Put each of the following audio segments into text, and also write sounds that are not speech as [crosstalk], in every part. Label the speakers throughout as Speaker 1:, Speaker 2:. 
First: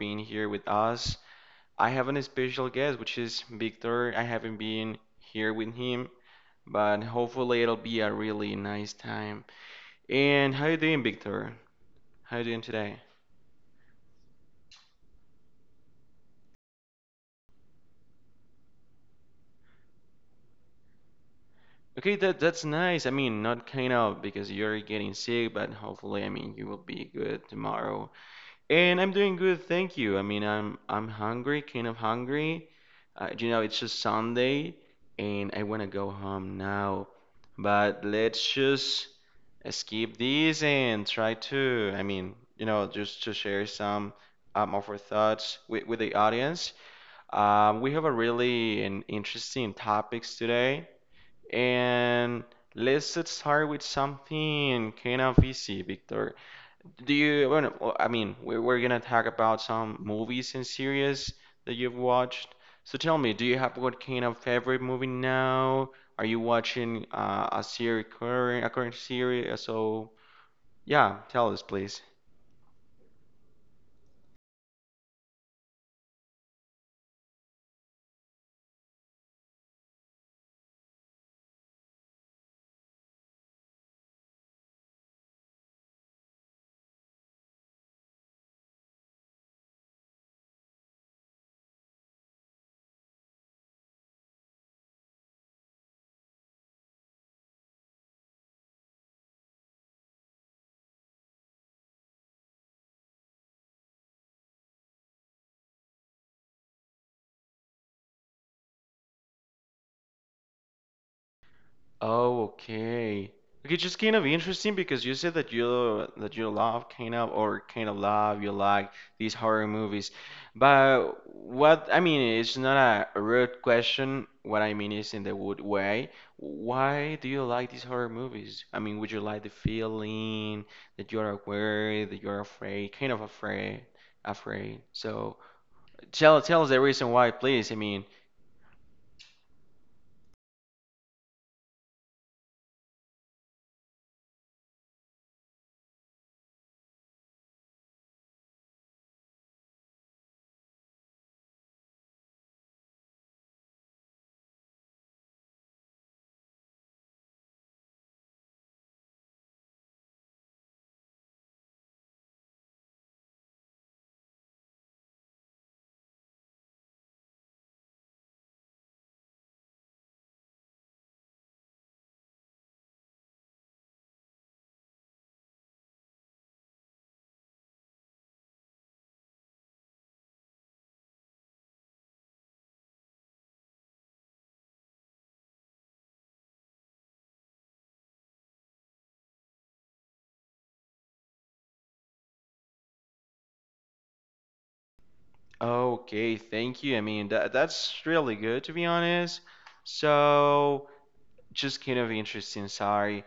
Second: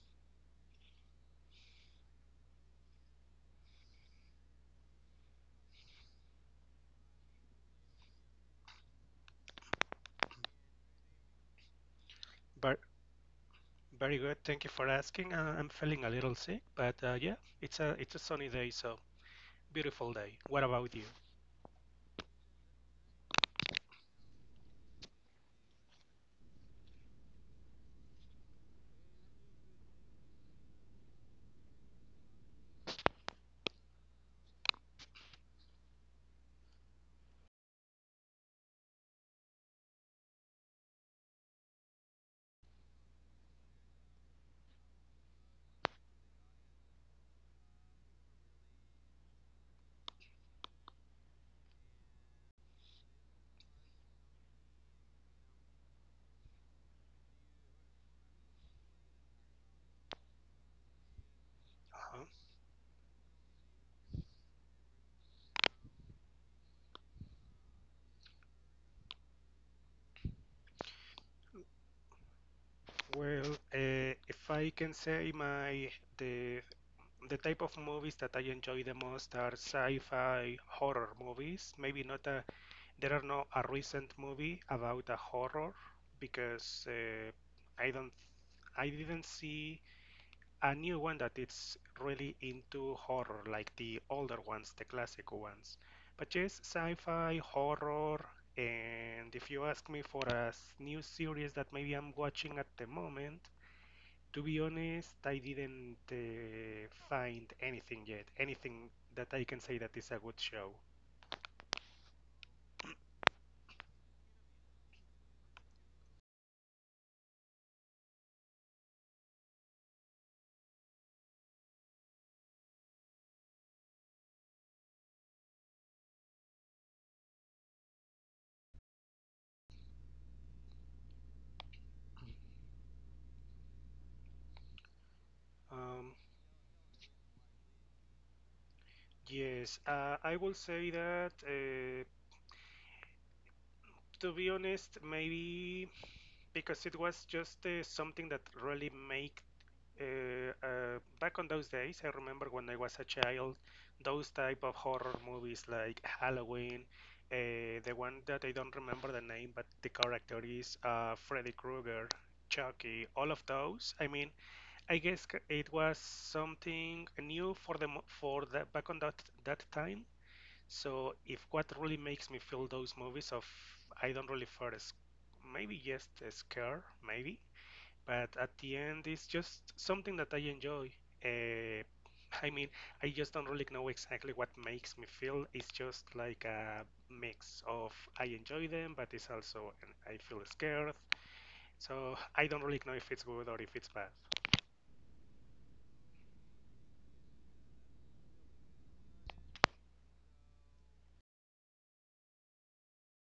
Speaker 1: being here with us. I have an special guest, which is Victor. I haven't been here with him, but hopefully it'll be a really nice time. And how you doing, Victor? How you doing
Speaker 2: But
Speaker 1: today?
Speaker 2: Very good. Thank you for asking. I'm feeling a little sick, but yeah, it's a sunny day, so beautiful day. What about you?
Speaker 1: Okay, that's nice. I mean, not kind of because you're getting sick, but hopefully, I mean, you will be good tomorrow. And I'm doing good, thank you. I mean, I'm hungry, kind of hungry. It's just Sunday, and I want to go home now. But let's just skip this and try to, I mean, just to share some of our thoughts with the audience. We have a really an interesting topics today, and let's start with something kind of easy, Victor. Do you, well, no, I mean, we're gonna talk about some movies and series that you've
Speaker 2: Uh-huh.
Speaker 1: watched. So tell me, do you have what kind of favorite movie now? Are you watching a series, a current series? So yeah, tell us, please.
Speaker 2: Well, if I can say my the the type of movies that I enjoy the most are sci-fi horror movies. Maybe not a there are no a recent movie about a horror because I don't I didn't see a new one that it's really into horror, like the older ones, the classic ones. But yes, sci-fi, horror, and if you ask me for a new series that maybe I'm watching at the moment, to be honest, I didn't find anything yet, anything that I can say that is a good show.
Speaker 1: Oh, okay. Okay, just kind of interesting because you said that you love kind of or kind of love you like these horror movies. But what I mean, it's not a rude question. What I mean is in the wood way. Why do you like these horror movies? I mean, would you like the feeling that you are aware, that you are afraid, kind of afraid. So
Speaker 2: Um,
Speaker 1: tell us the reason why, please. I mean.
Speaker 2: yes, I will say that, to be honest, maybe because it was just something that really make back on those days, I remember when I was a child, those type of horror movies like Halloween. The one that I don't remember the name, but the character is Freddy Krueger, Chucky. All of those. I mean, it was something new for the for that back on that time. So if what really makes me feel those movies of I don't really feel as maybe just a scare, maybe but at the end, it's just something that I enjoy. Uh, I mean, I just don't really know exactly what makes me feel. It's just like a mix of I enjoy them, but it's also I feel scared. So I don't really know if it's good or if it's bad.
Speaker 1: Okay, thank you. I mean, that's really good to be honest. So, just kind of interesting, sorry.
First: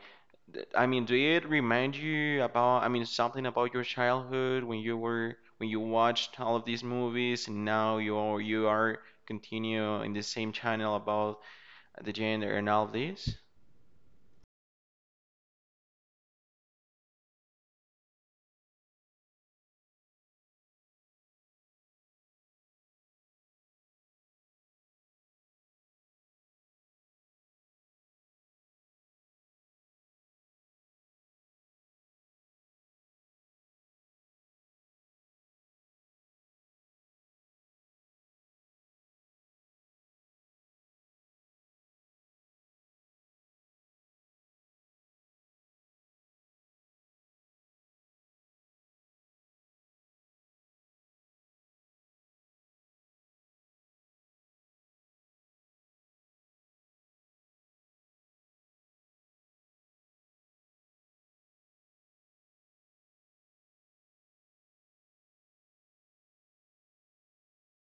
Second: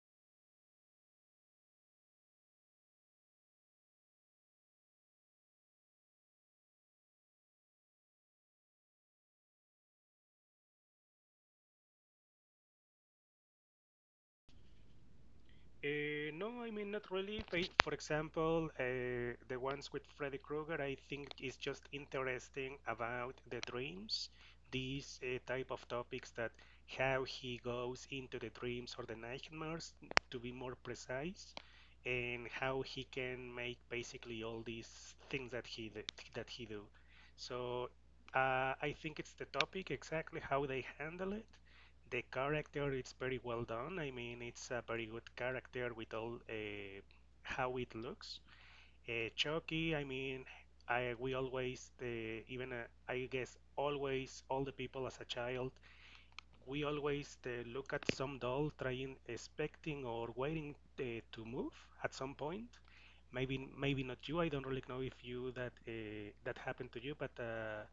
Speaker 1: I mean, do it remind you about, I mean, something about your childhood when you were when you watched all of these movies and now you are continue in the same channel about the gender and all of this?
Speaker 2: No, I mean not really. I, for example, the ones with Freddy Krueger, I think is just interesting about the dreams, these type of topics that how he goes into the dreams or the nightmares, to be more precise, and how he can make basically all these things that he do. So I think it's the topic exactly how they handle it the character it's very well done. I mean, it's a very good character with all how it looks. Chucky, I mean, I guess always all the people as a child we always look at some doll trying expecting or waiting uh, to move at some point maybe not you, I don't really know if you that that happened to you but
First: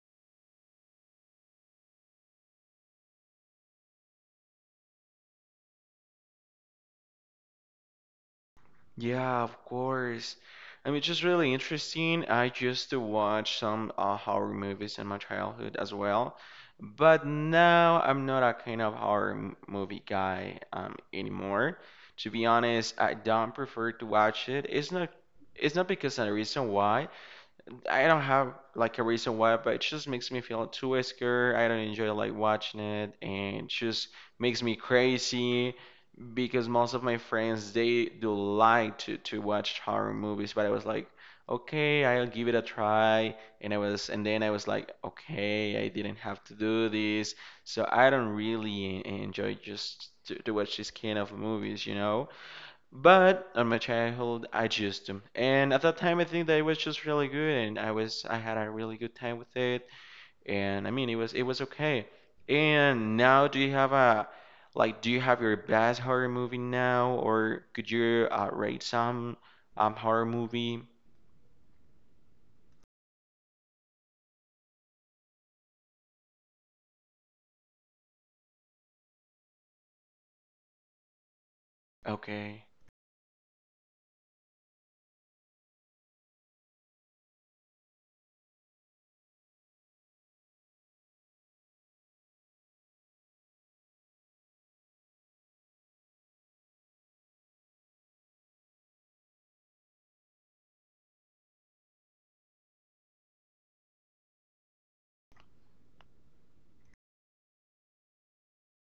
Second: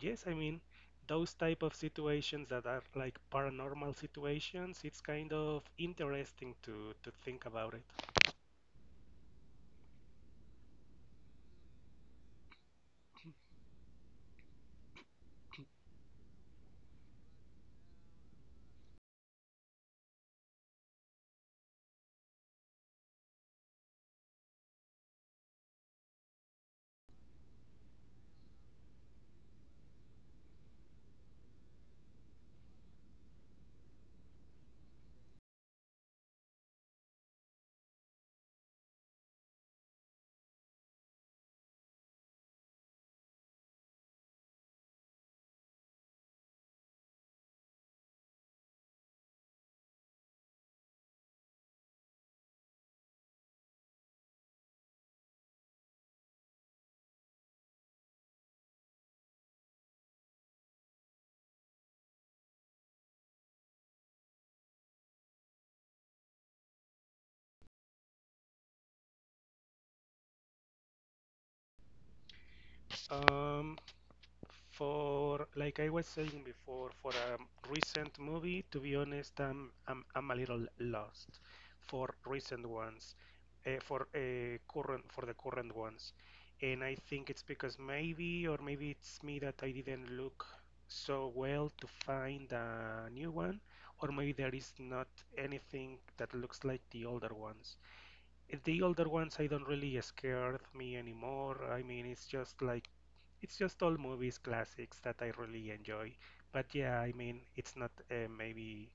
Speaker 2: yes, I mean those type of situations that are like paranormal situations, it's kind of interesting to think about it.
Speaker 1: Yeah, of course. I mean, it's just really interesting. I used to watch some horror movies in my childhood as well, but now I'm not a kind of movie guy anymore. To be honest, I don't prefer to watch it. It's not. It's not because of the reason why. I don't have like a reason why, but it just makes me feel too scared. I don't enjoy like watching it, and it just makes me crazy because most of my friends they do like to watch horror movies, but I was like, okay, I'll give it a try, and then I was like, okay, I didn't have to do this, so I don't really enjoy just to watch this kind of movies. But on my childhood, I just do, and at that time, I think that it was just really good, and I had a really good time with it, and I mean it was okay. And now do you have a like do you have your best horror movie now or could you rate some horror movie?
Speaker 2: um For like I was saying before, for a recent movie, to be honest, I'm a little lost for recent
Speaker 1: Okay.
Speaker 2: ones, for the current ones, and I think it's because maybe or maybe it's me that I didn't look so well to find a new one, or maybe there is not anything that looks like the older ones. The older ones I don't really scared me anymore. I mean, it's just like it's just all movies classics that I really enjoy. But yeah, I mean, it's not maybe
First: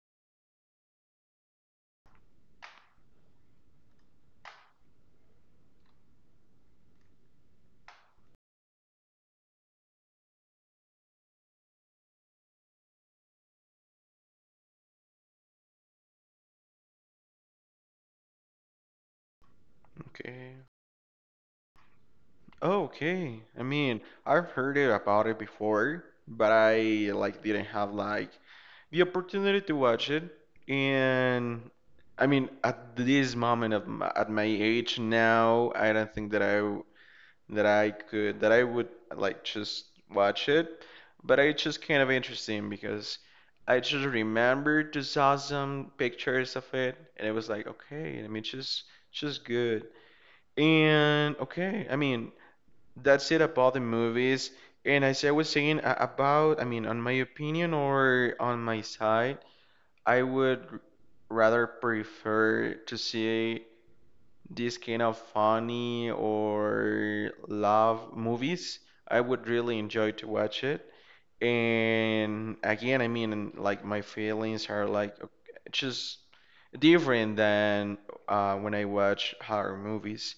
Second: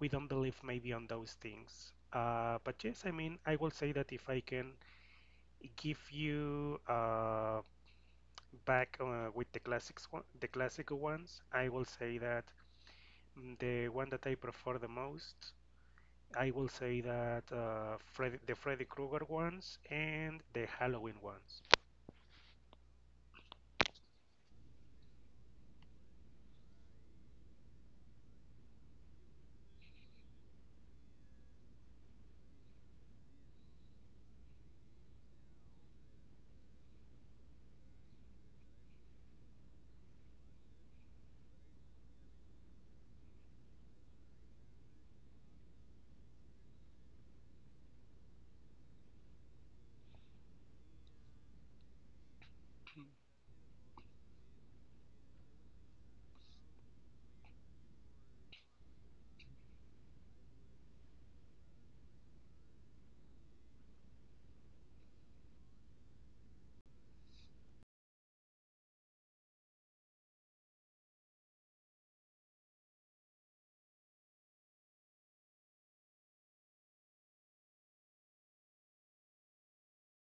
Speaker 2: we don't believe maybe on those things. But yes, I mean, I will say that if I can give you back with the classics, one, the classic ones, I will say that the one that I prefer the most, I will say that the Freddy Krueger ones and
Speaker 1: Okay.
Speaker 2: the Halloween ones.
Speaker 1: Oh, okay. I mean, I've heard it about it before, but I like didn't have like the opportunity to watch it. And I mean, at this moment of at my age now, I don't think that I would like just watch it, but I just kind of interesting because I just remembered to saw some pictures of it, and it was like okay, I mean just good. And okay, I mean that's it about the movies. And as I was saying about, I mean, on my opinion or on my side, I would rather prefer to see these kind of funny or love movies, I would really enjoy to watch it. And again, I mean, like my feelings are like just different than when I watch horror movies.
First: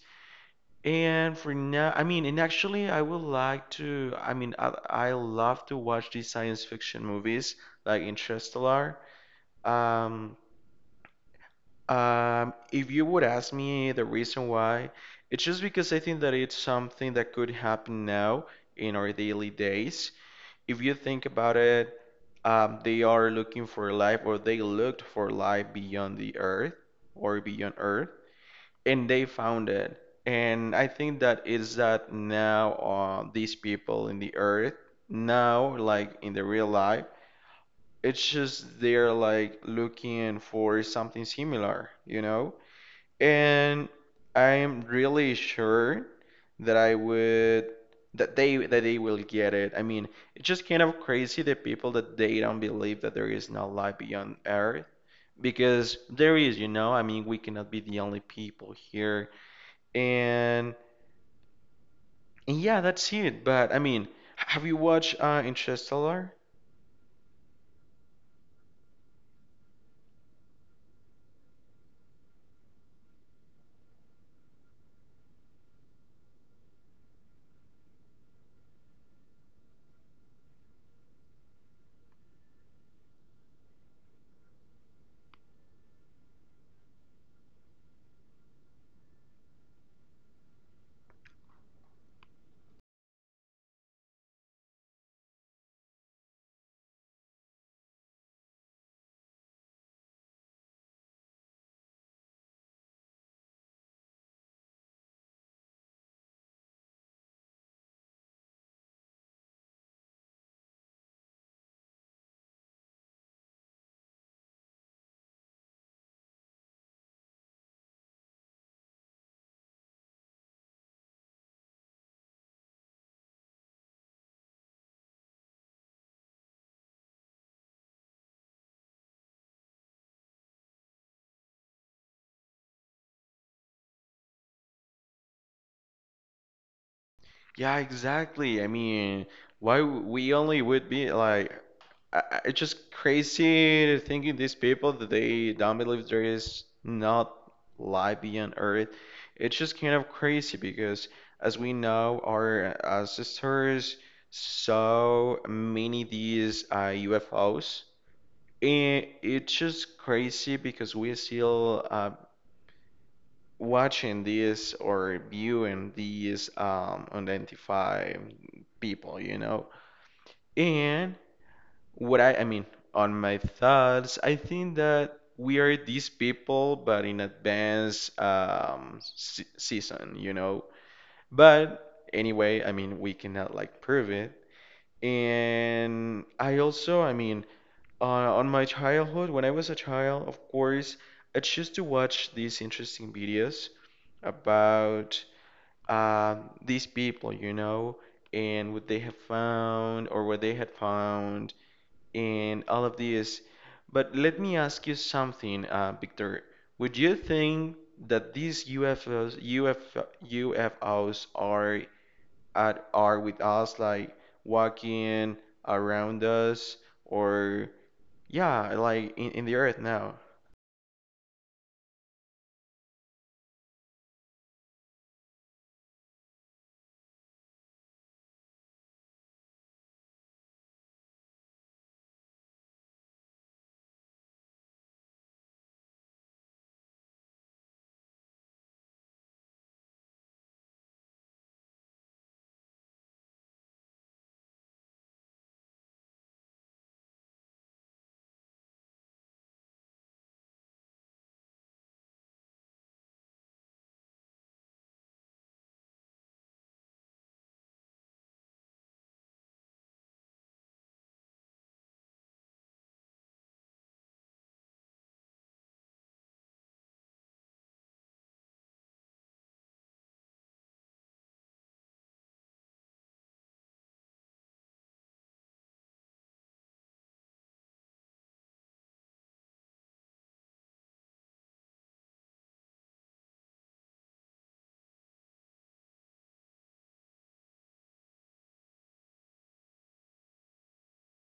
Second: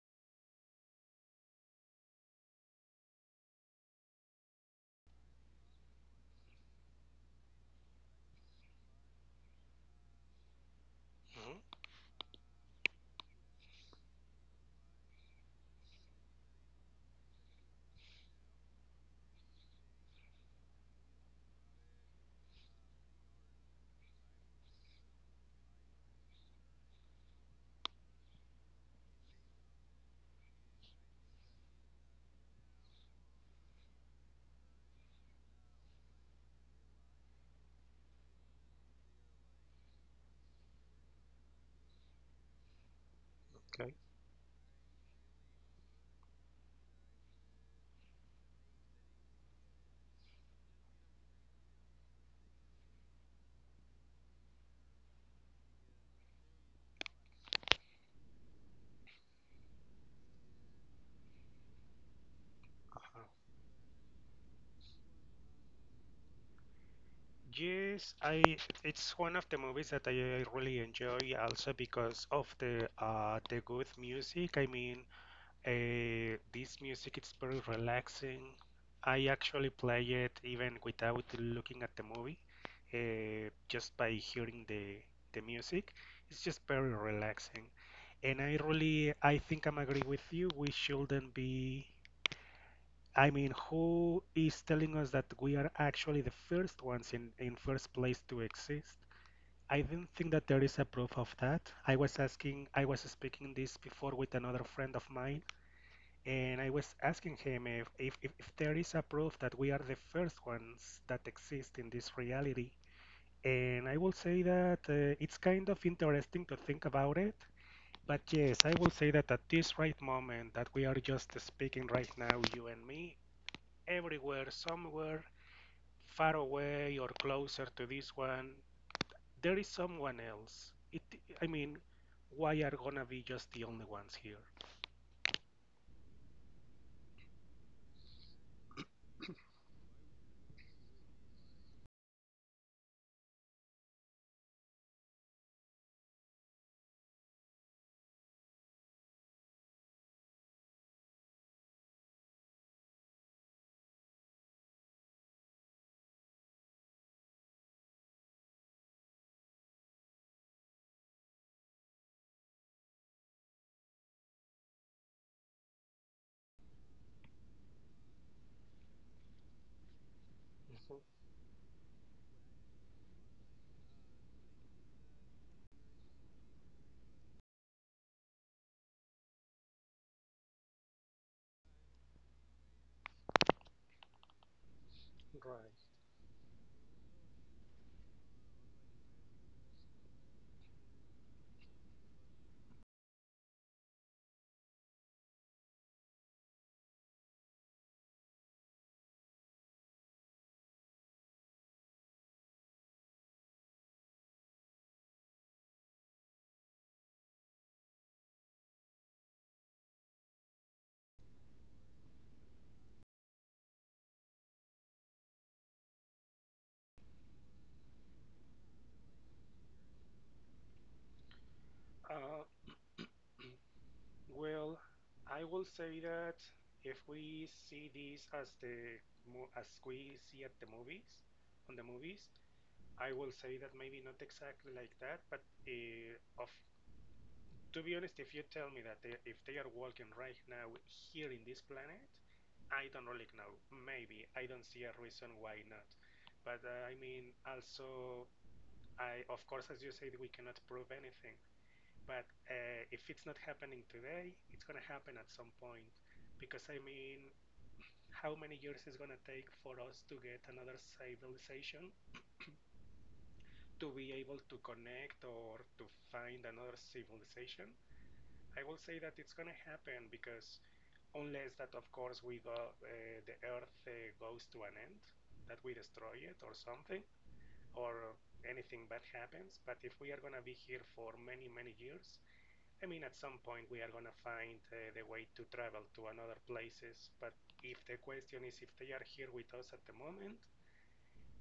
Speaker 1: And for now, I mean, and actually, I would like to. I mean, I love to watch these science fiction movies like Interstellar. Um,
Speaker 2: Hmm.
Speaker 1: if you would ask me the reason why, it's just because I think that it's something that could happen now in our daily days. If you think about it, they are looking for life, or they looked for life beyond the earth or beyond earth, and they found it. And I think that is that now, these people in the earth, now, like in the real life, it's just they're like looking for something similar, you know? And
Speaker 2: Okay.
Speaker 1: I'm really sure that I would that they will get it. I mean, it's just kind of crazy the people that they don't believe that there is no life beyond Earth because there is, you know. I mean, we cannot be the only people here. And, and yeah, that's it. But I mean, have you watched Interstellar?
Speaker 2: Yes, I it's one of the movies that I really enjoy also because of the good music. I mean, this music it's very relaxing. I actually play it even without looking at the movie, just by hearing the music. It's just very relaxing. And I really, I think I'm agree with you. We shouldn't be. I mean, who is telling us that we are actually the first ones in first place to exist? I do not think that there is a proof of that. I was asking, I was speaking this before with another friend of mine, and I was asking him if there is a proof that we are the first ones that exist in this reality. And I will say that it's kind of interesting to think about it. But yes, I will say that at this right moment that we are just speaking right now, you and me, everywhere, somewhere, far away or closer to this one, there is someone else. It, I mean, why are gonna be just the only ones here?
Speaker 1: Yeah, exactly. I mean, why we only would be like, it's just crazy thinking these people that they don't believe there is not life beyond Earth. It's just kind of crazy because, as we know, our ancestors saw many these UFOs, and it's just crazy because we still watching these or viewing these unidentified people, you know. And
Speaker 2: Mhm.
Speaker 1: what I mean, on my thoughts, I think that we are these people but in advance se season, you know. But anyway, I mean, we cannot like prove it.
Speaker 2: Right.
Speaker 1: And I also, I mean, uh, on my childhood, when I was a child, of course, I used to watch these interesting videos about these people, you know, and what they have found or what they had found, and all of this. But let me ask you something, Victor. Would you think that these UFOs are are with us, like walking around us, or yeah, like in the earth now?
Speaker 2: Uh, well, I will say that if we see this as the as we see at the movies, on the movies, I will say that maybe not exactly like that, but of to be honest, if you tell me that they, if they are walking right now here in this planet, I don't really know. Maybe I don't see a reason why not. But I mean, also, I of course, as you said, we cannot prove anything. But if it's not happening today, it's going to happen at some point. Because I mean, how many years is going to take for us to get another civilization to be able to connect or to find another civilization? I will say that it's going to happen because unless that, of course, we go, the Earth goes to an end, that we destroy it or something, or anything bad happens. But if we are going to be here for many, many years, I mean, at some point we are going to find the way to travel to another places, but if the question is if they are here with us at the moment,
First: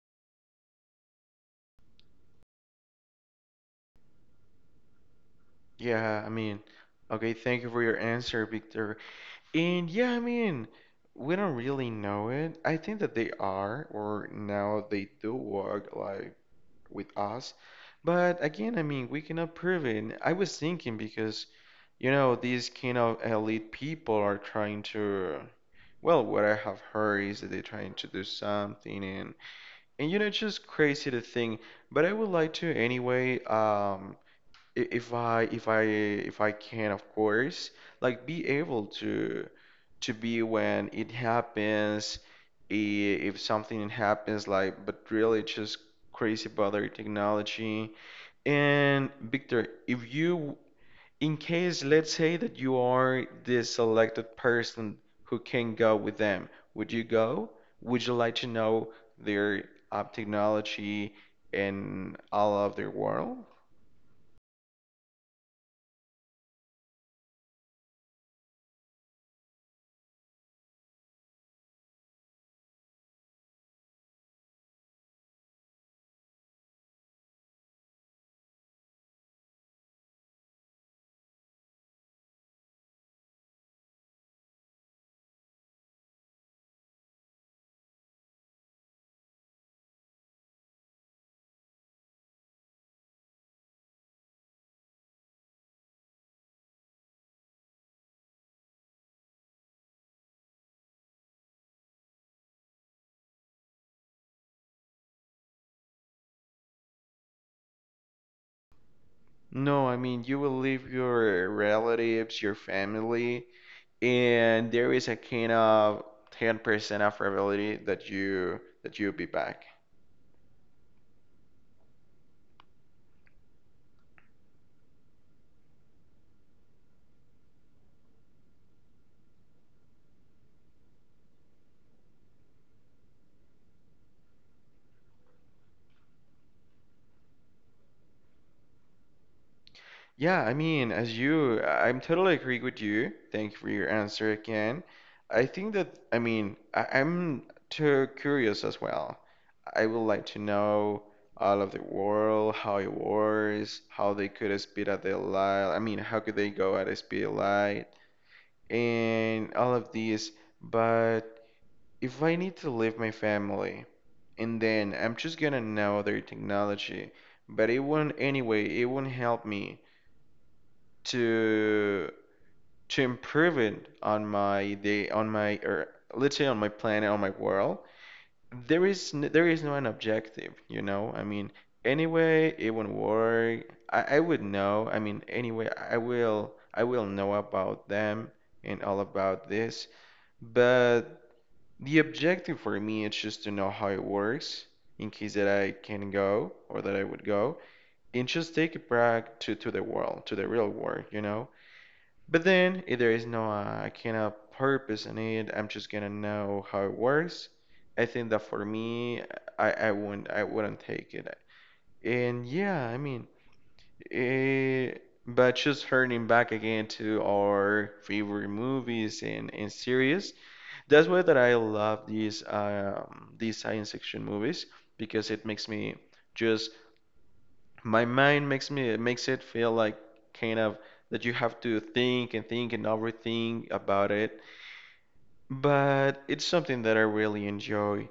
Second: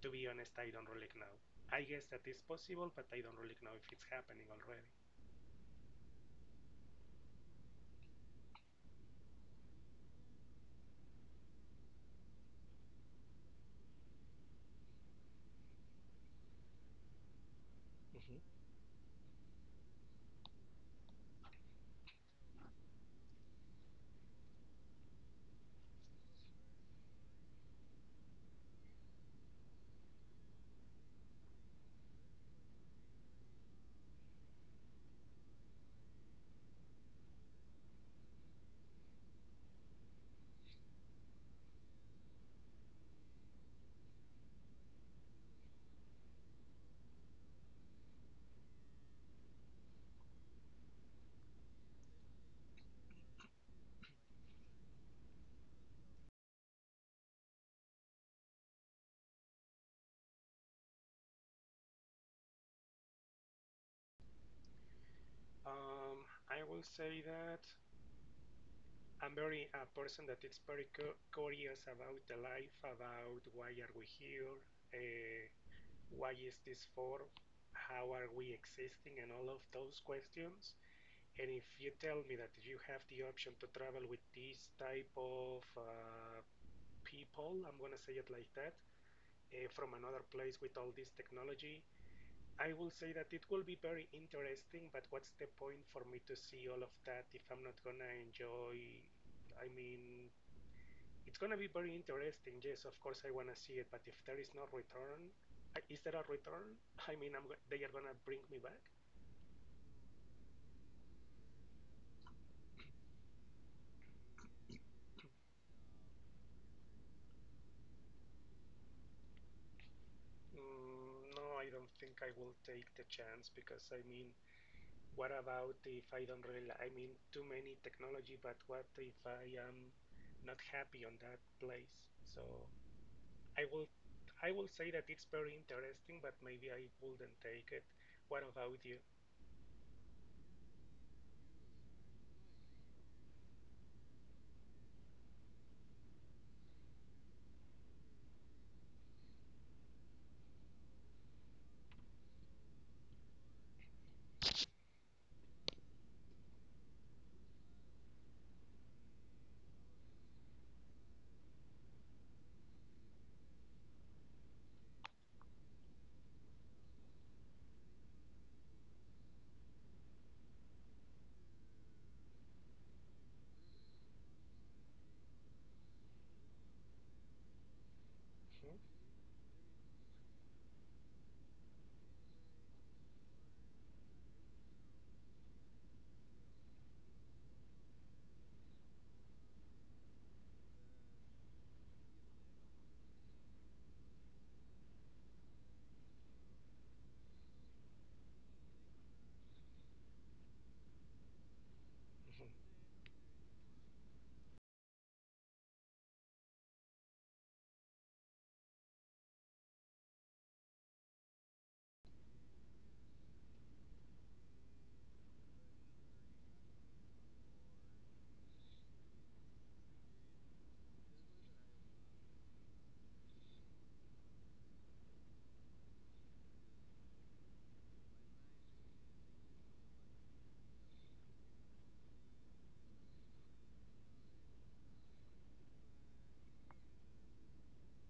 Speaker 2: to be honest, I don't really know. I guess that is possible, but I don't really know if it's happening already.
Speaker 1: Yeah, I mean, okay, thank you for your answer, Victor. And yeah, I mean, we don't really know it. I think that they are, or now they do work like with us.
Speaker 2: Mhm.
Speaker 1: But again, I mean, we cannot prove it. I was thinking because, you know, these kind of elite people are trying to, well, what I have heard is that they're trying to do something, and you know, it's just crazy to think. But I would like to anyway, I- if I if I if I can, of course, like be able to be when it happens, if something happens, like but really just crazy about their technology. And Victor, if you in case let's say that you are the selected person who can go with them, would you go? Would you like to know their technology and all of their world?
Speaker 2: I will say that I'm very a person that is very curious about the life, about why are we here, uh, why is this for, how are we existing, and all of those questions. And if you tell me that you have the option to travel with this type of people, I'm going to say it like that, from another place with all this technology, I will say that it will be very interesting, but what's the point for me to see all of that if I'm not going to enjoy? I mean, it's going to be very interesting. Yes, of course, I want to see it, but if there is no return, is there a return? [laughs] I mean, I'm, they are going to bring me back?
Speaker 1: No, I mean, you will leave your relatives, your family, and there is a kind of 10% of probability that you'll be back.
Speaker 2: Mm, no, I don't think I will take the chance because I mean, what about if I don't really, I mean, too many technology, but what if I am not happy on that place? So I will, I will say that it's very interesting, but maybe I wouldn't take it. What about you?
Speaker 1: Yeah, I mean, as you, I'm totally agree with you. Thank you for your answer again. I think that, I mean, I'm too curious as well. I would like to know all of the world, how it works, how they could speed at the light. I mean, how could they go at a speed of light? And all of these, but if I need to leave my family, and then I'm just gonna know their technology, but it won't anyway, it won't help me to to improve it on my day on my or let's say on my planet, on my world.
Speaker 2: Mhm,
Speaker 1: There is no an objective, you know? I mean, anyway, it won't work. I would know. I mean, anyway, I will know about them and all about this. But the objective for me is just to know how it works in case that I can go or that I would go and just take it back to the world, to the real world, you know? But
Speaker 2: mhm.
Speaker 1: then if there is no, I cannot purpose in it, I'm just gonna know how it works. I think that for me, I wouldn't take it. And yeah, I mean, eh, but just turning back again to our favorite movies and series. That's why that I love these science fiction movies because it makes me just my mind makes it feel like kind of that you have to think and overthink about it. But it's something that I really enjoy.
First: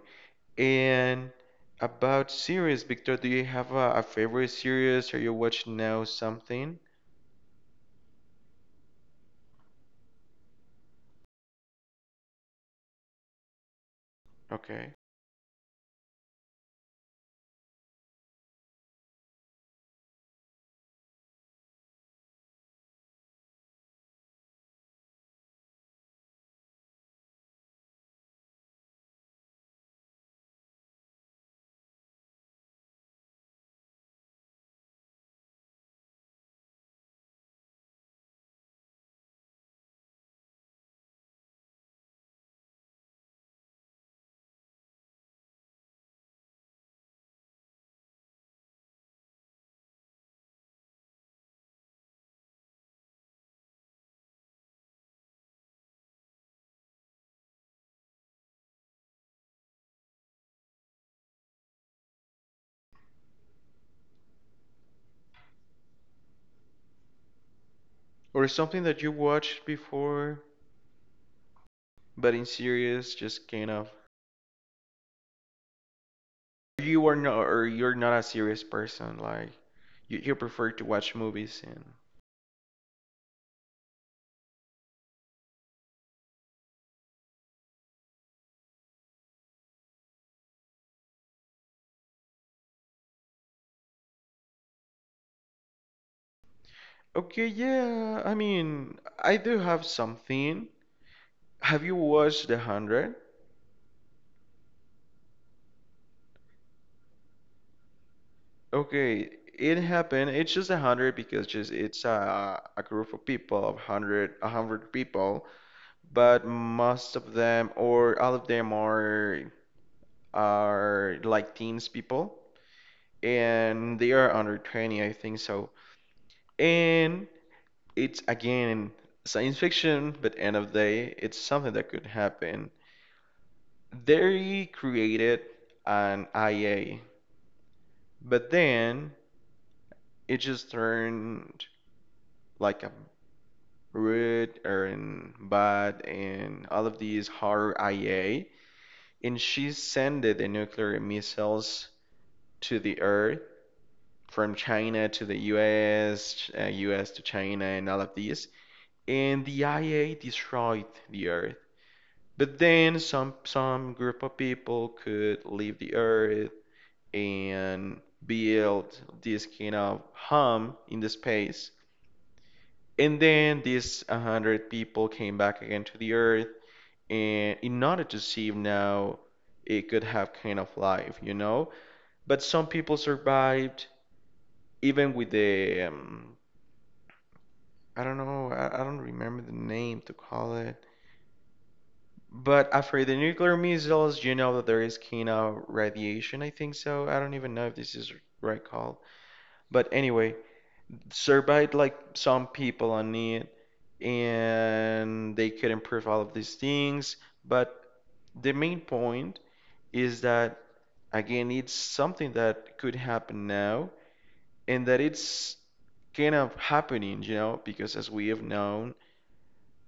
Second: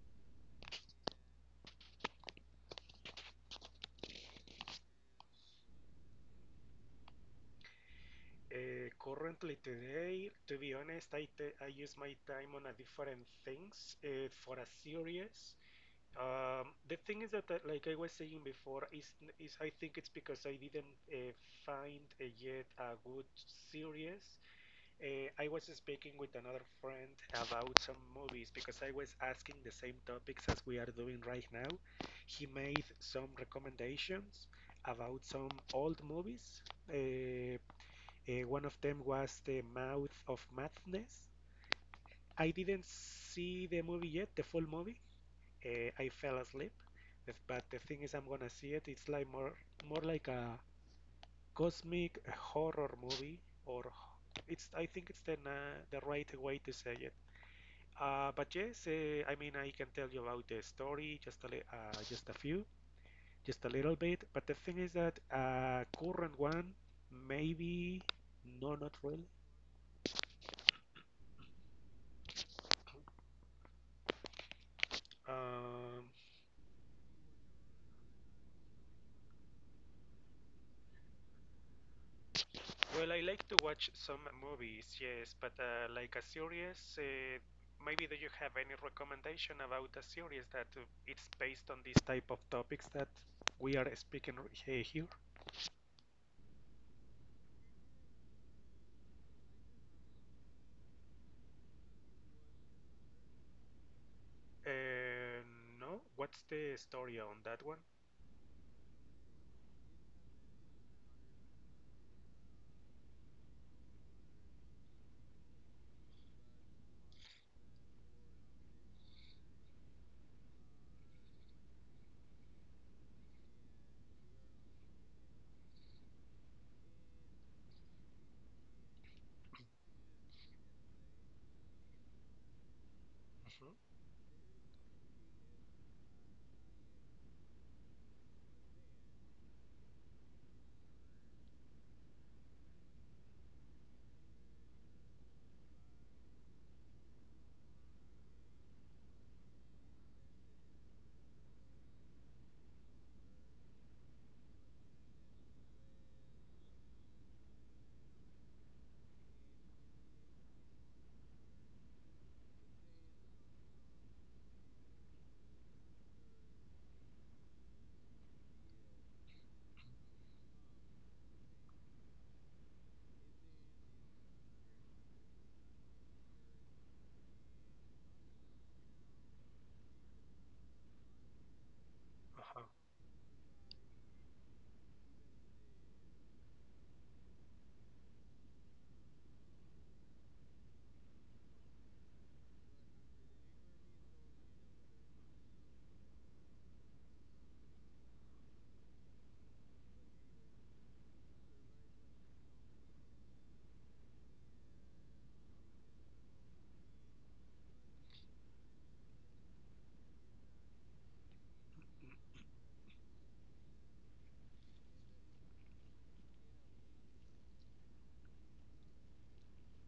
Speaker 1: And about series, Victor, do you have a favorite series? Are you watching now something?
Speaker 2: Currently today, to be honest, I use my time on a different things. For a
Speaker 1: Okay.
Speaker 2: series, the thing is that, like I was saying before, is I think it's because I didn't find yet a good series. I was speaking with another friend about some movies because I was asking the same topics as we are doing right now. He made some recommendations about some old movies. Uh, one of them was The Mouth of Madness. I didn't see the movie yet, the full movie I fell asleep. But the thing is, I'm gonna see it. It's like more like a cosmic horror movie, or it's I think it's the the right way to say it. But yes, I mean I can tell you about the story just a just a few, just a little bit. But the thing is that current one maybe
Speaker 1: Or
Speaker 2: no,
Speaker 1: something
Speaker 2: not
Speaker 1: that you
Speaker 2: really.
Speaker 1: watched before, but in series, just kind of
Speaker 2: Um,
Speaker 1: you are not or you're not a serious person like you prefer to watch movies and
Speaker 2: Well, I like to watch some movies, yes, but like a series, maybe do you have any recommendation about a series that it's based on these type of topics that we are speaking here?
Speaker 1: okay, yeah, I mean, I do have something. Have you watched The Hundred?
Speaker 2: Uh, no, what's the story on that one?
Speaker 1: Okay, it happened. It's just a hundred because just it's a group of people of hundred, a hundred people, but most of them or all of them are like teens people, and they are under 20, I think so. And it's again science fiction, but end of the day, it's something that could happen.
Speaker 2: Mhm.
Speaker 1: They created an IA, but then it just turned like a rude and bad and all of these horror IA, and she sent the nuclear missiles to the Earth from China to the US, US to China, and all of these. And the IA destroyed the Earth. But then some group of people could leave the Earth and build this kind of home in the space. And then these 100 people came back again to the Earth and in order to see if now it could have kind of life, you know? But
Speaker 2: Uh-huh.
Speaker 1: some people survived even with the I don't know, I don't remember the name to call it. But after the nuclear missiles, you know that there is kino radiation, I think so. I don't even know if this is right called. But anyway, survived like some people on it, and they could improve all of these things. But the main point is that, again, it's
Speaker 2: Mm,
Speaker 1: something that could happen now, and that it's kind of happening, you know, because as we have known,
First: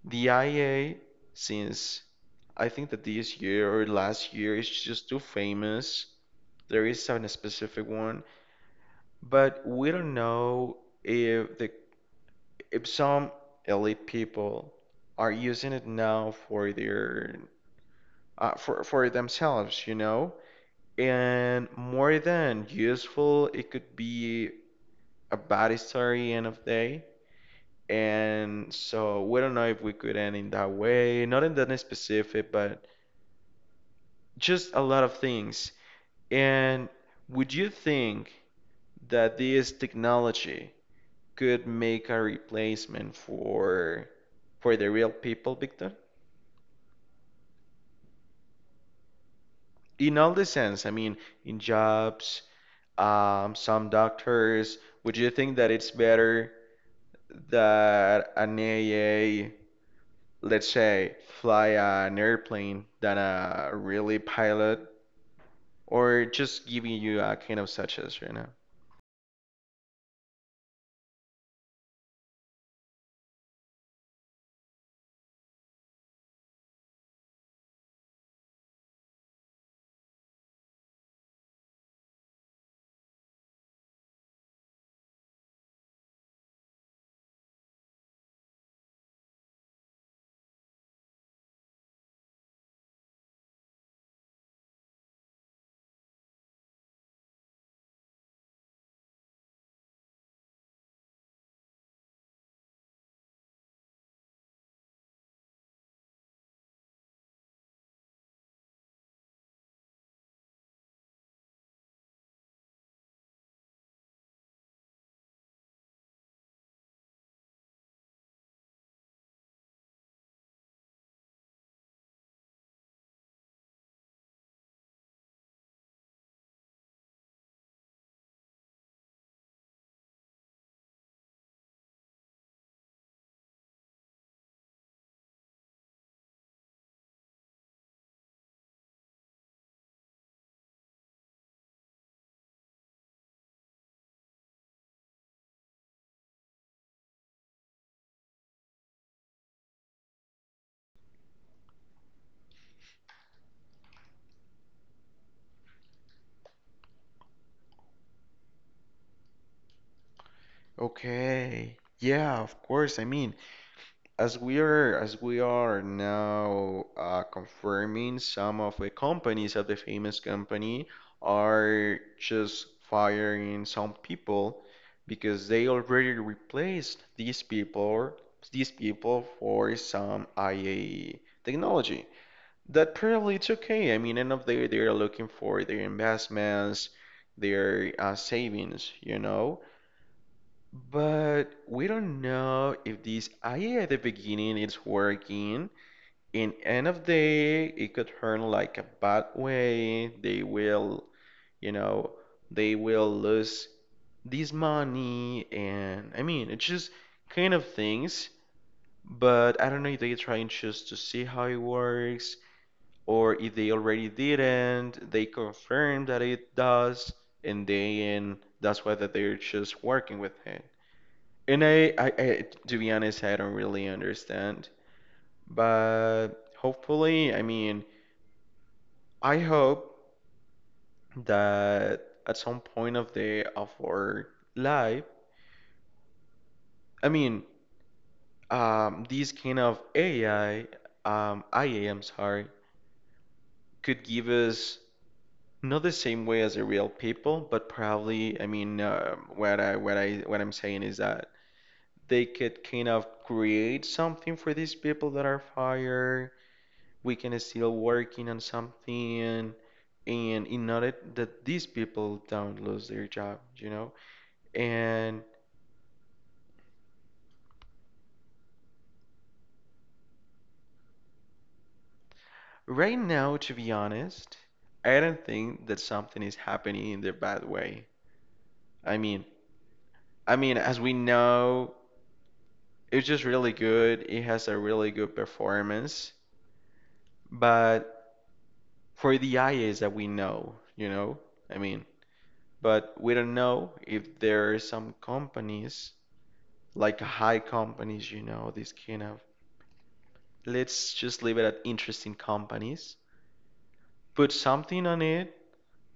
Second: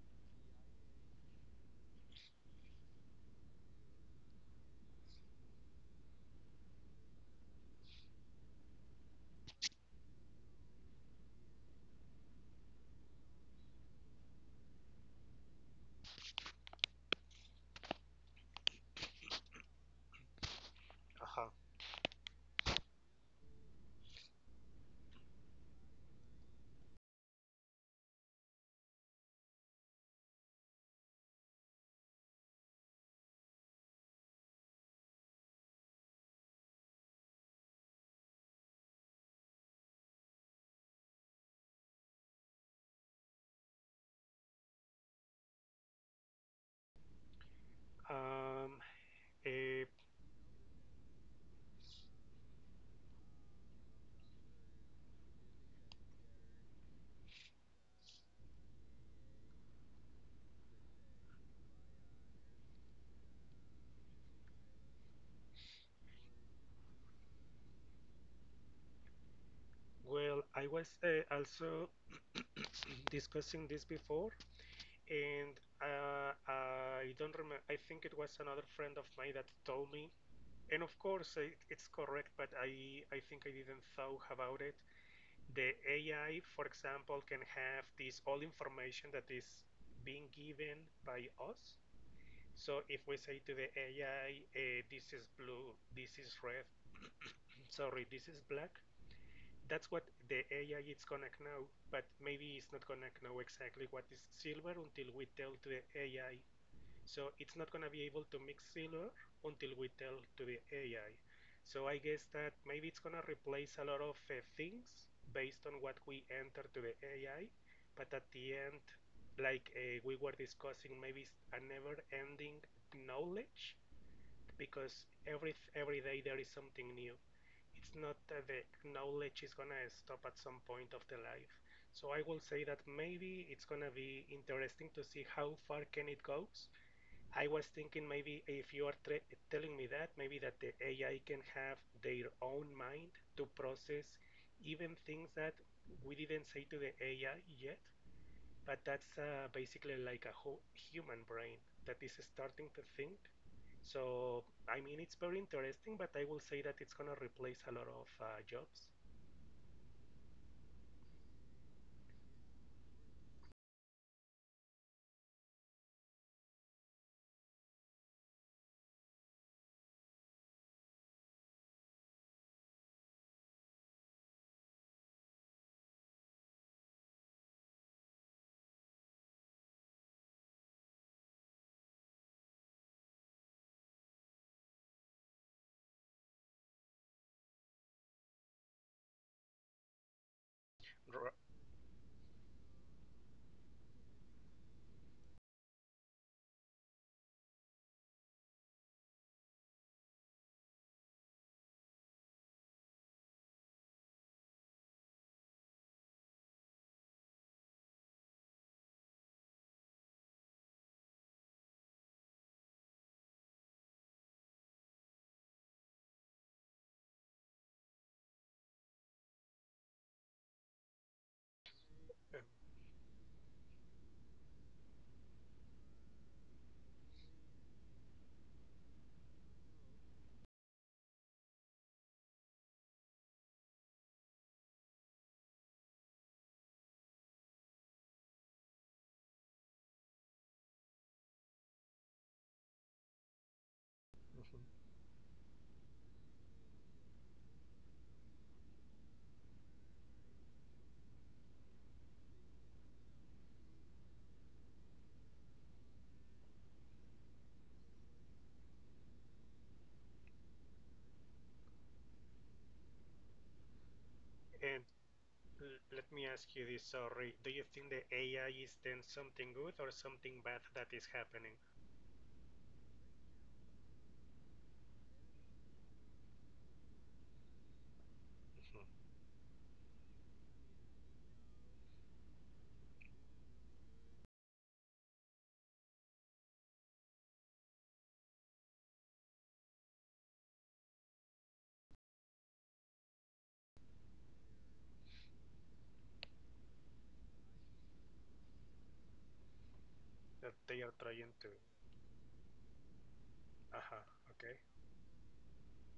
Speaker 1: the IA, since I think that this year or last year is just too famous. There is a specific one, but we don't know if the if some elite people are using it now for their for themselves, you know?
Speaker 2: uh-huh.
Speaker 1: And more than useful, it could be a bad story end of day. And so we don't know if we could end in that way, not in that specific, but just a lot of things. And would you think that this technology could make a replacement for the real people, Victor?
Speaker 2: Um, eh,
Speaker 1: In all the sense, I mean, in jobs, some doctors, would you think that it's better that an AA, let's say, fly an airplane than a really pilot? Or just giving you a kind of such as right now?
Speaker 2: well, I was also [clears throat] [coughs] discussing this before, and I don't remember. I think it was another friend of mine that told me, and of course it, it's correct, but I think I didn't thought about it. The AI, for example, can have this all information that is being given by us. So if we say to the AI, this is blue, this is red, sorry, this is black, that's what the AI is gonna know, but maybe it's not gonna know exactly what is silver until we tell to the AI, so it's not going to be able to mix Silver until we tell to the AI. So I guess that maybe it's going to replace a lot of things based on what we enter to the AI. But at the end, like we were discussing, maybe it's a never-ending knowledge because every day there is something new. It's not that the knowledge is going to stop at some point of the life. So I will say that maybe it's going to be interesting to see how far can it goes. I was thinking maybe if you are telling me that, maybe that the AI can have their own mind to process even things that we didn't say to the AI yet, but that's basically like a whole human brain that is starting to think. So, I mean, it's very interesting, but I will say that it's going to replace a lot of jobs.
Speaker 1: Okay, yeah, of course. I mean, as we are now confirming, some of the companies of the famous company are just firing some people because they already replaced these people for some IA technology. That probably it's okay. I mean, end of the day, they are looking for their investments, their savings, you know.
Speaker 2: Ro-
Speaker 1: But we don't know if this IA at the beginning is working. In end of day, it could turn like a bad way. They will, you know, they will lose this money, and I mean, it's just kind of things. But I don't know if they trying just to see how it works, or if they already didn't. They confirm that it does, and then that's why that they're just working with it. And I, I,
Speaker 2: uh,
Speaker 1: I, to be honest, I don't really understand. But hopefully, I mean, I hope that at some point of the of our life, I mean, these kind of AI, IA, I'm sorry, could give us not the same way as the real people, but probably, I mean, what I'm saying is that they could kind of create something for these people that are fired we can still working on something and in order that these people don't lose their job, you know?
Speaker 2: And
Speaker 1: And
Speaker 2: let me ask you this, sorry. Do you think the AI is then something good or something bad that is happening?
Speaker 1: right now, to be honest, I don't think that something is happening in the bad way. I
Speaker 2: Mm-hmm.
Speaker 1: mean, I mean, as we know, it's just really good. It has a really good performance, but for the IAs that we know, you know, I mean, but we don't know if there are some companies like high companies, you know, this kind of
Speaker 2: That they are
Speaker 1: let's just
Speaker 2: trying
Speaker 1: leave it
Speaker 2: to.
Speaker 1: at interesting companies.
Speaker 2: Aha,
Speaker 1: Put
Speaker 2: okay.
Speaker 1: something on it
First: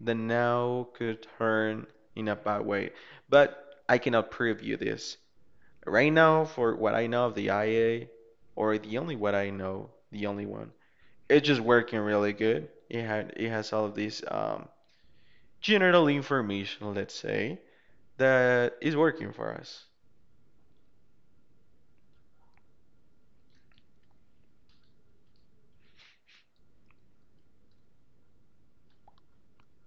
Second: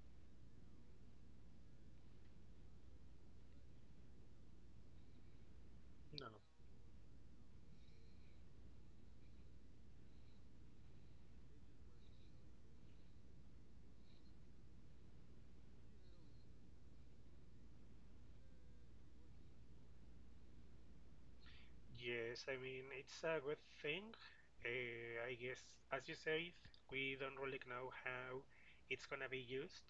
Speaker 1: that now could turn in a bad way. But I cannot prove you this. Right
Speaker 2: No, no.
Speaker 1: now, for what I know of the IA, or the only what I know, the only one, it's just working really good. It had it has all of this general information, let's say, that is working for us.
Speaker 2: Yes, I mean, it's a good thing. I guess, as you said, we don't really know how it's gonna be used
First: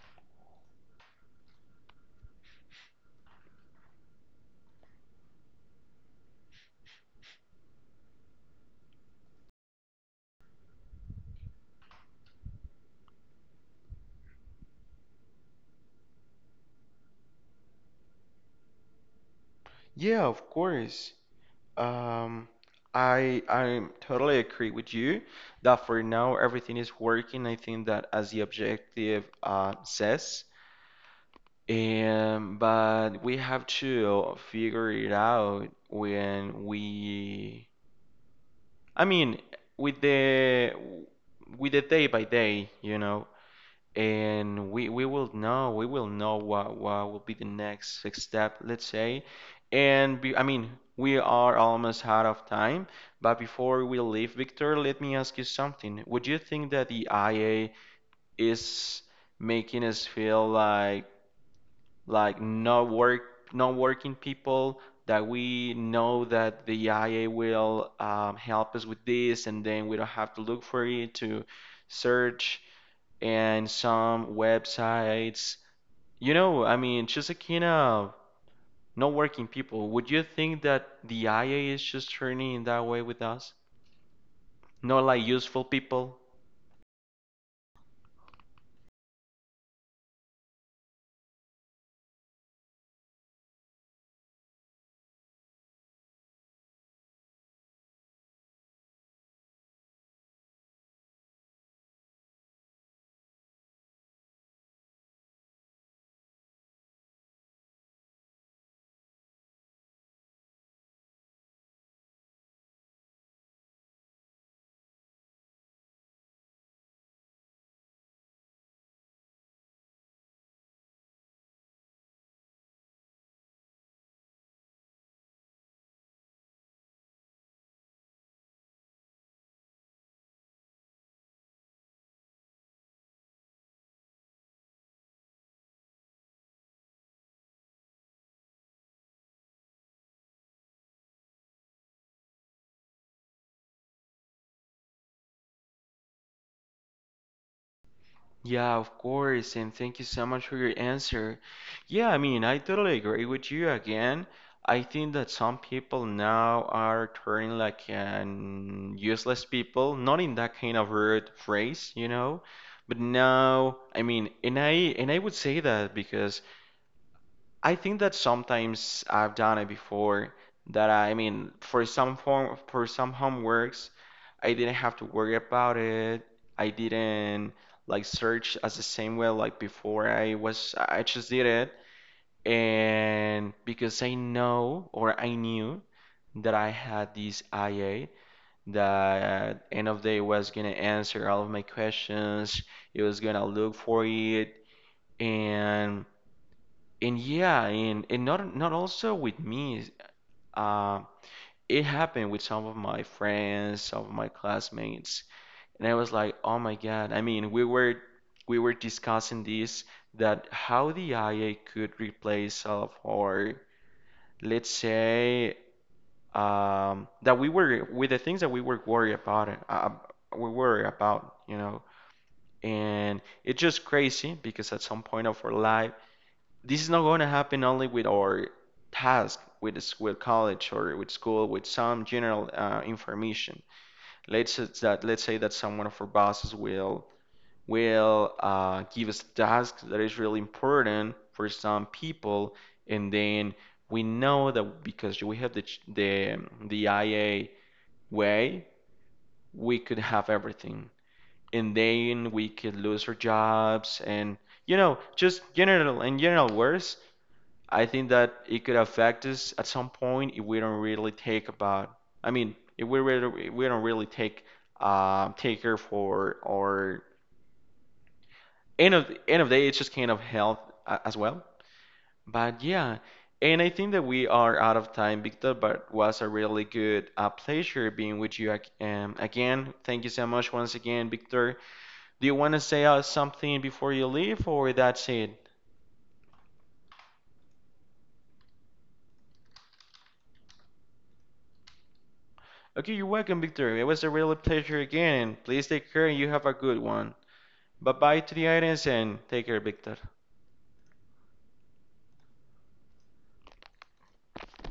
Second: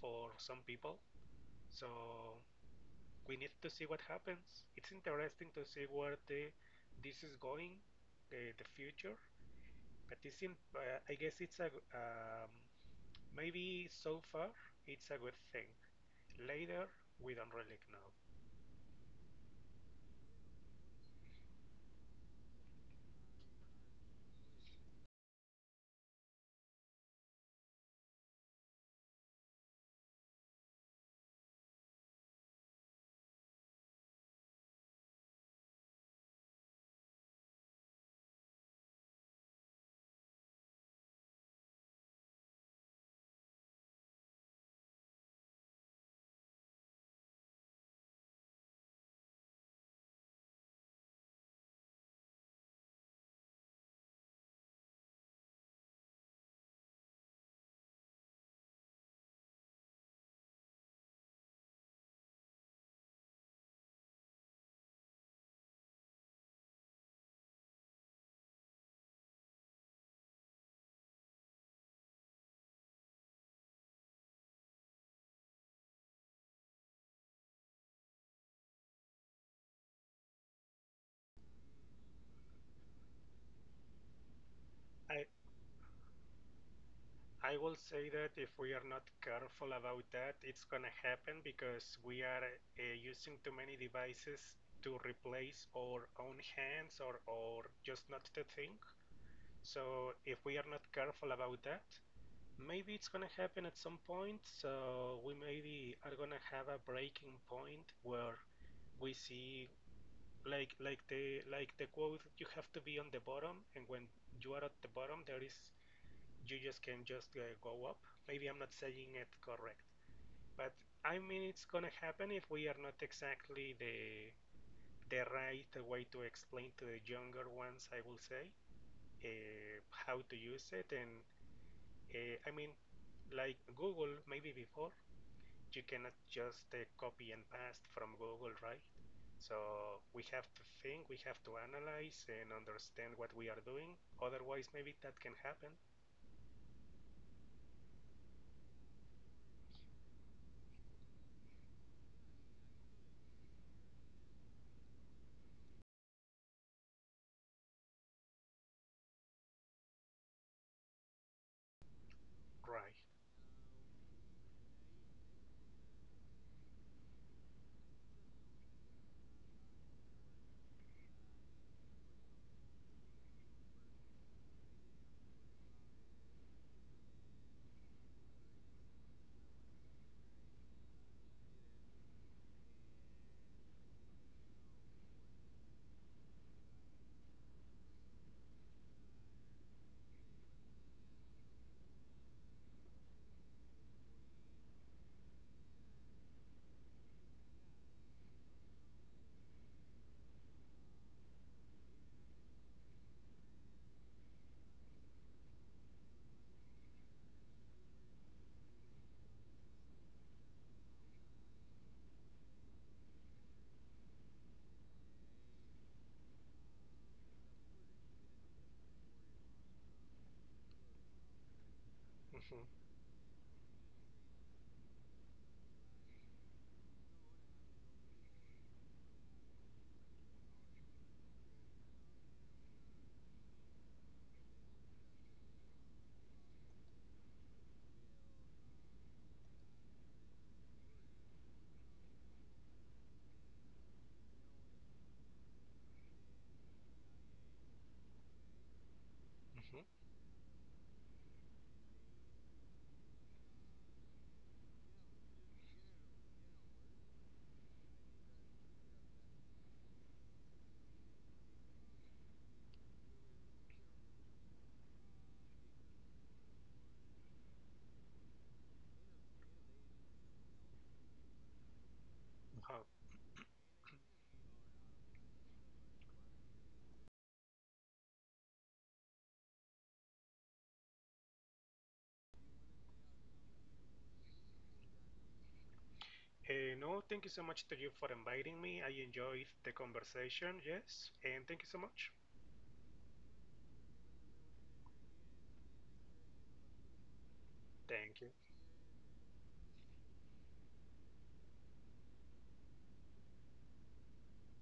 Speaker 2: for some people. So we need to see what happens. It's interesting to see where the this is going, the future. But it's in, I guess it's a um, maybe so far it's a good thing. Later we don't really know.
Speaker 1: Yeah, of course. Um, I totally agree with you that for now everything is working. I think that as the objective says, and but we have to figure it out when we. I mean, with the with the day by day, you know and we will know we will know what will be the next step, let's say. And be, I mean, we are almost out of time, but before we leave, Victor, let me ask you something. Would you think that the IA is making us feel like not work not working people that we know that the IA will help us with this, and then we don't have to look for it to search and some websites. You know, I mean, just a kind of not working people. Would you think that the IA is just turning in that way with us? Not like
Speaker 2: I
Speaker 1: useful people?
Speaker 2: I will say that if we are not careful about that, it's going to happen because we are using too many devices to replace our own hands, or just not to think. So if we are not careful about that, maybe it's going to happen at some point. So we maybe are going to have a breaking point where we see like the quote, you have to be on the bottom, and when you are at the bottom there is you just can just go up. Maybe I'm not saying it correct, but I mean it's gonna happen if we are not exactly the right way to explain to the younger ones, I will say, uh, how to use it. And I mean, like Google, maybe before you cannot just copy and paste from Google, right? So we have to think, we have to analyze and understand what we are doing. Otherwise, maybe that can happen,
Speaker 1: Yeah, of course, and thank you so much for your answer. Yeah, I mean, I totally agree with you again. I think that some people now are turning like an useless people, not in that kind of rude phrase, you know,
Speaker 2: right?
Speaker 1: but now, I mean, and I would say that because I think that sometimes I've done it before that I mean for some homeworks I didn't have to worry about it. I didn't like search as the same way like before I just did it and because I know or I knew that I had this IA that end of day was gonna answer all of my questions. It was gonna look for it and and yeah, and not also with me. Uh, it happened with some of my friends, some of my classmates, and I was like, oh my God. I mean, we were discussing this that how the IA could replace all of our, let's say, that we were with the things that we were worried about, we worry about, you know,
Speaker 2: Hmm.
Speaker 1: and it's just crazy because at some point of our life this is not going to happen only with our task with the with college or with school with some general information. Let's say that someone of our bosses will give us a task that is really important for some people, and then we know that because we have the the IA way, we could have everything, and then we could lose our jobs and you know just general and general words I think that it could affect us at some point if we don't really take about. I mean, if we really, we don't really take take care for our end of the day, it's just kind of health as well. But yeah,
Speaker 2: Hmm.
Speaker 1: and I think that we are out of time, Victor. But was a really good pleasure being with you again. Thank you so much once again, Victor. Do you want to say something before you leave, or that's it?
Speaker 2: No, thank you so much to you for inviting me. I enjoyed the conversation, yes, and thank you so much.
Speaker 1: Okay, you're welcome, Victor. It was a real pleasure again. Please take care and you have a good one. Bye
Speaker 2: Thank
Speaker 1: bye to
Speaker 2: you.
Speaker 1: the audience and take care, Victor.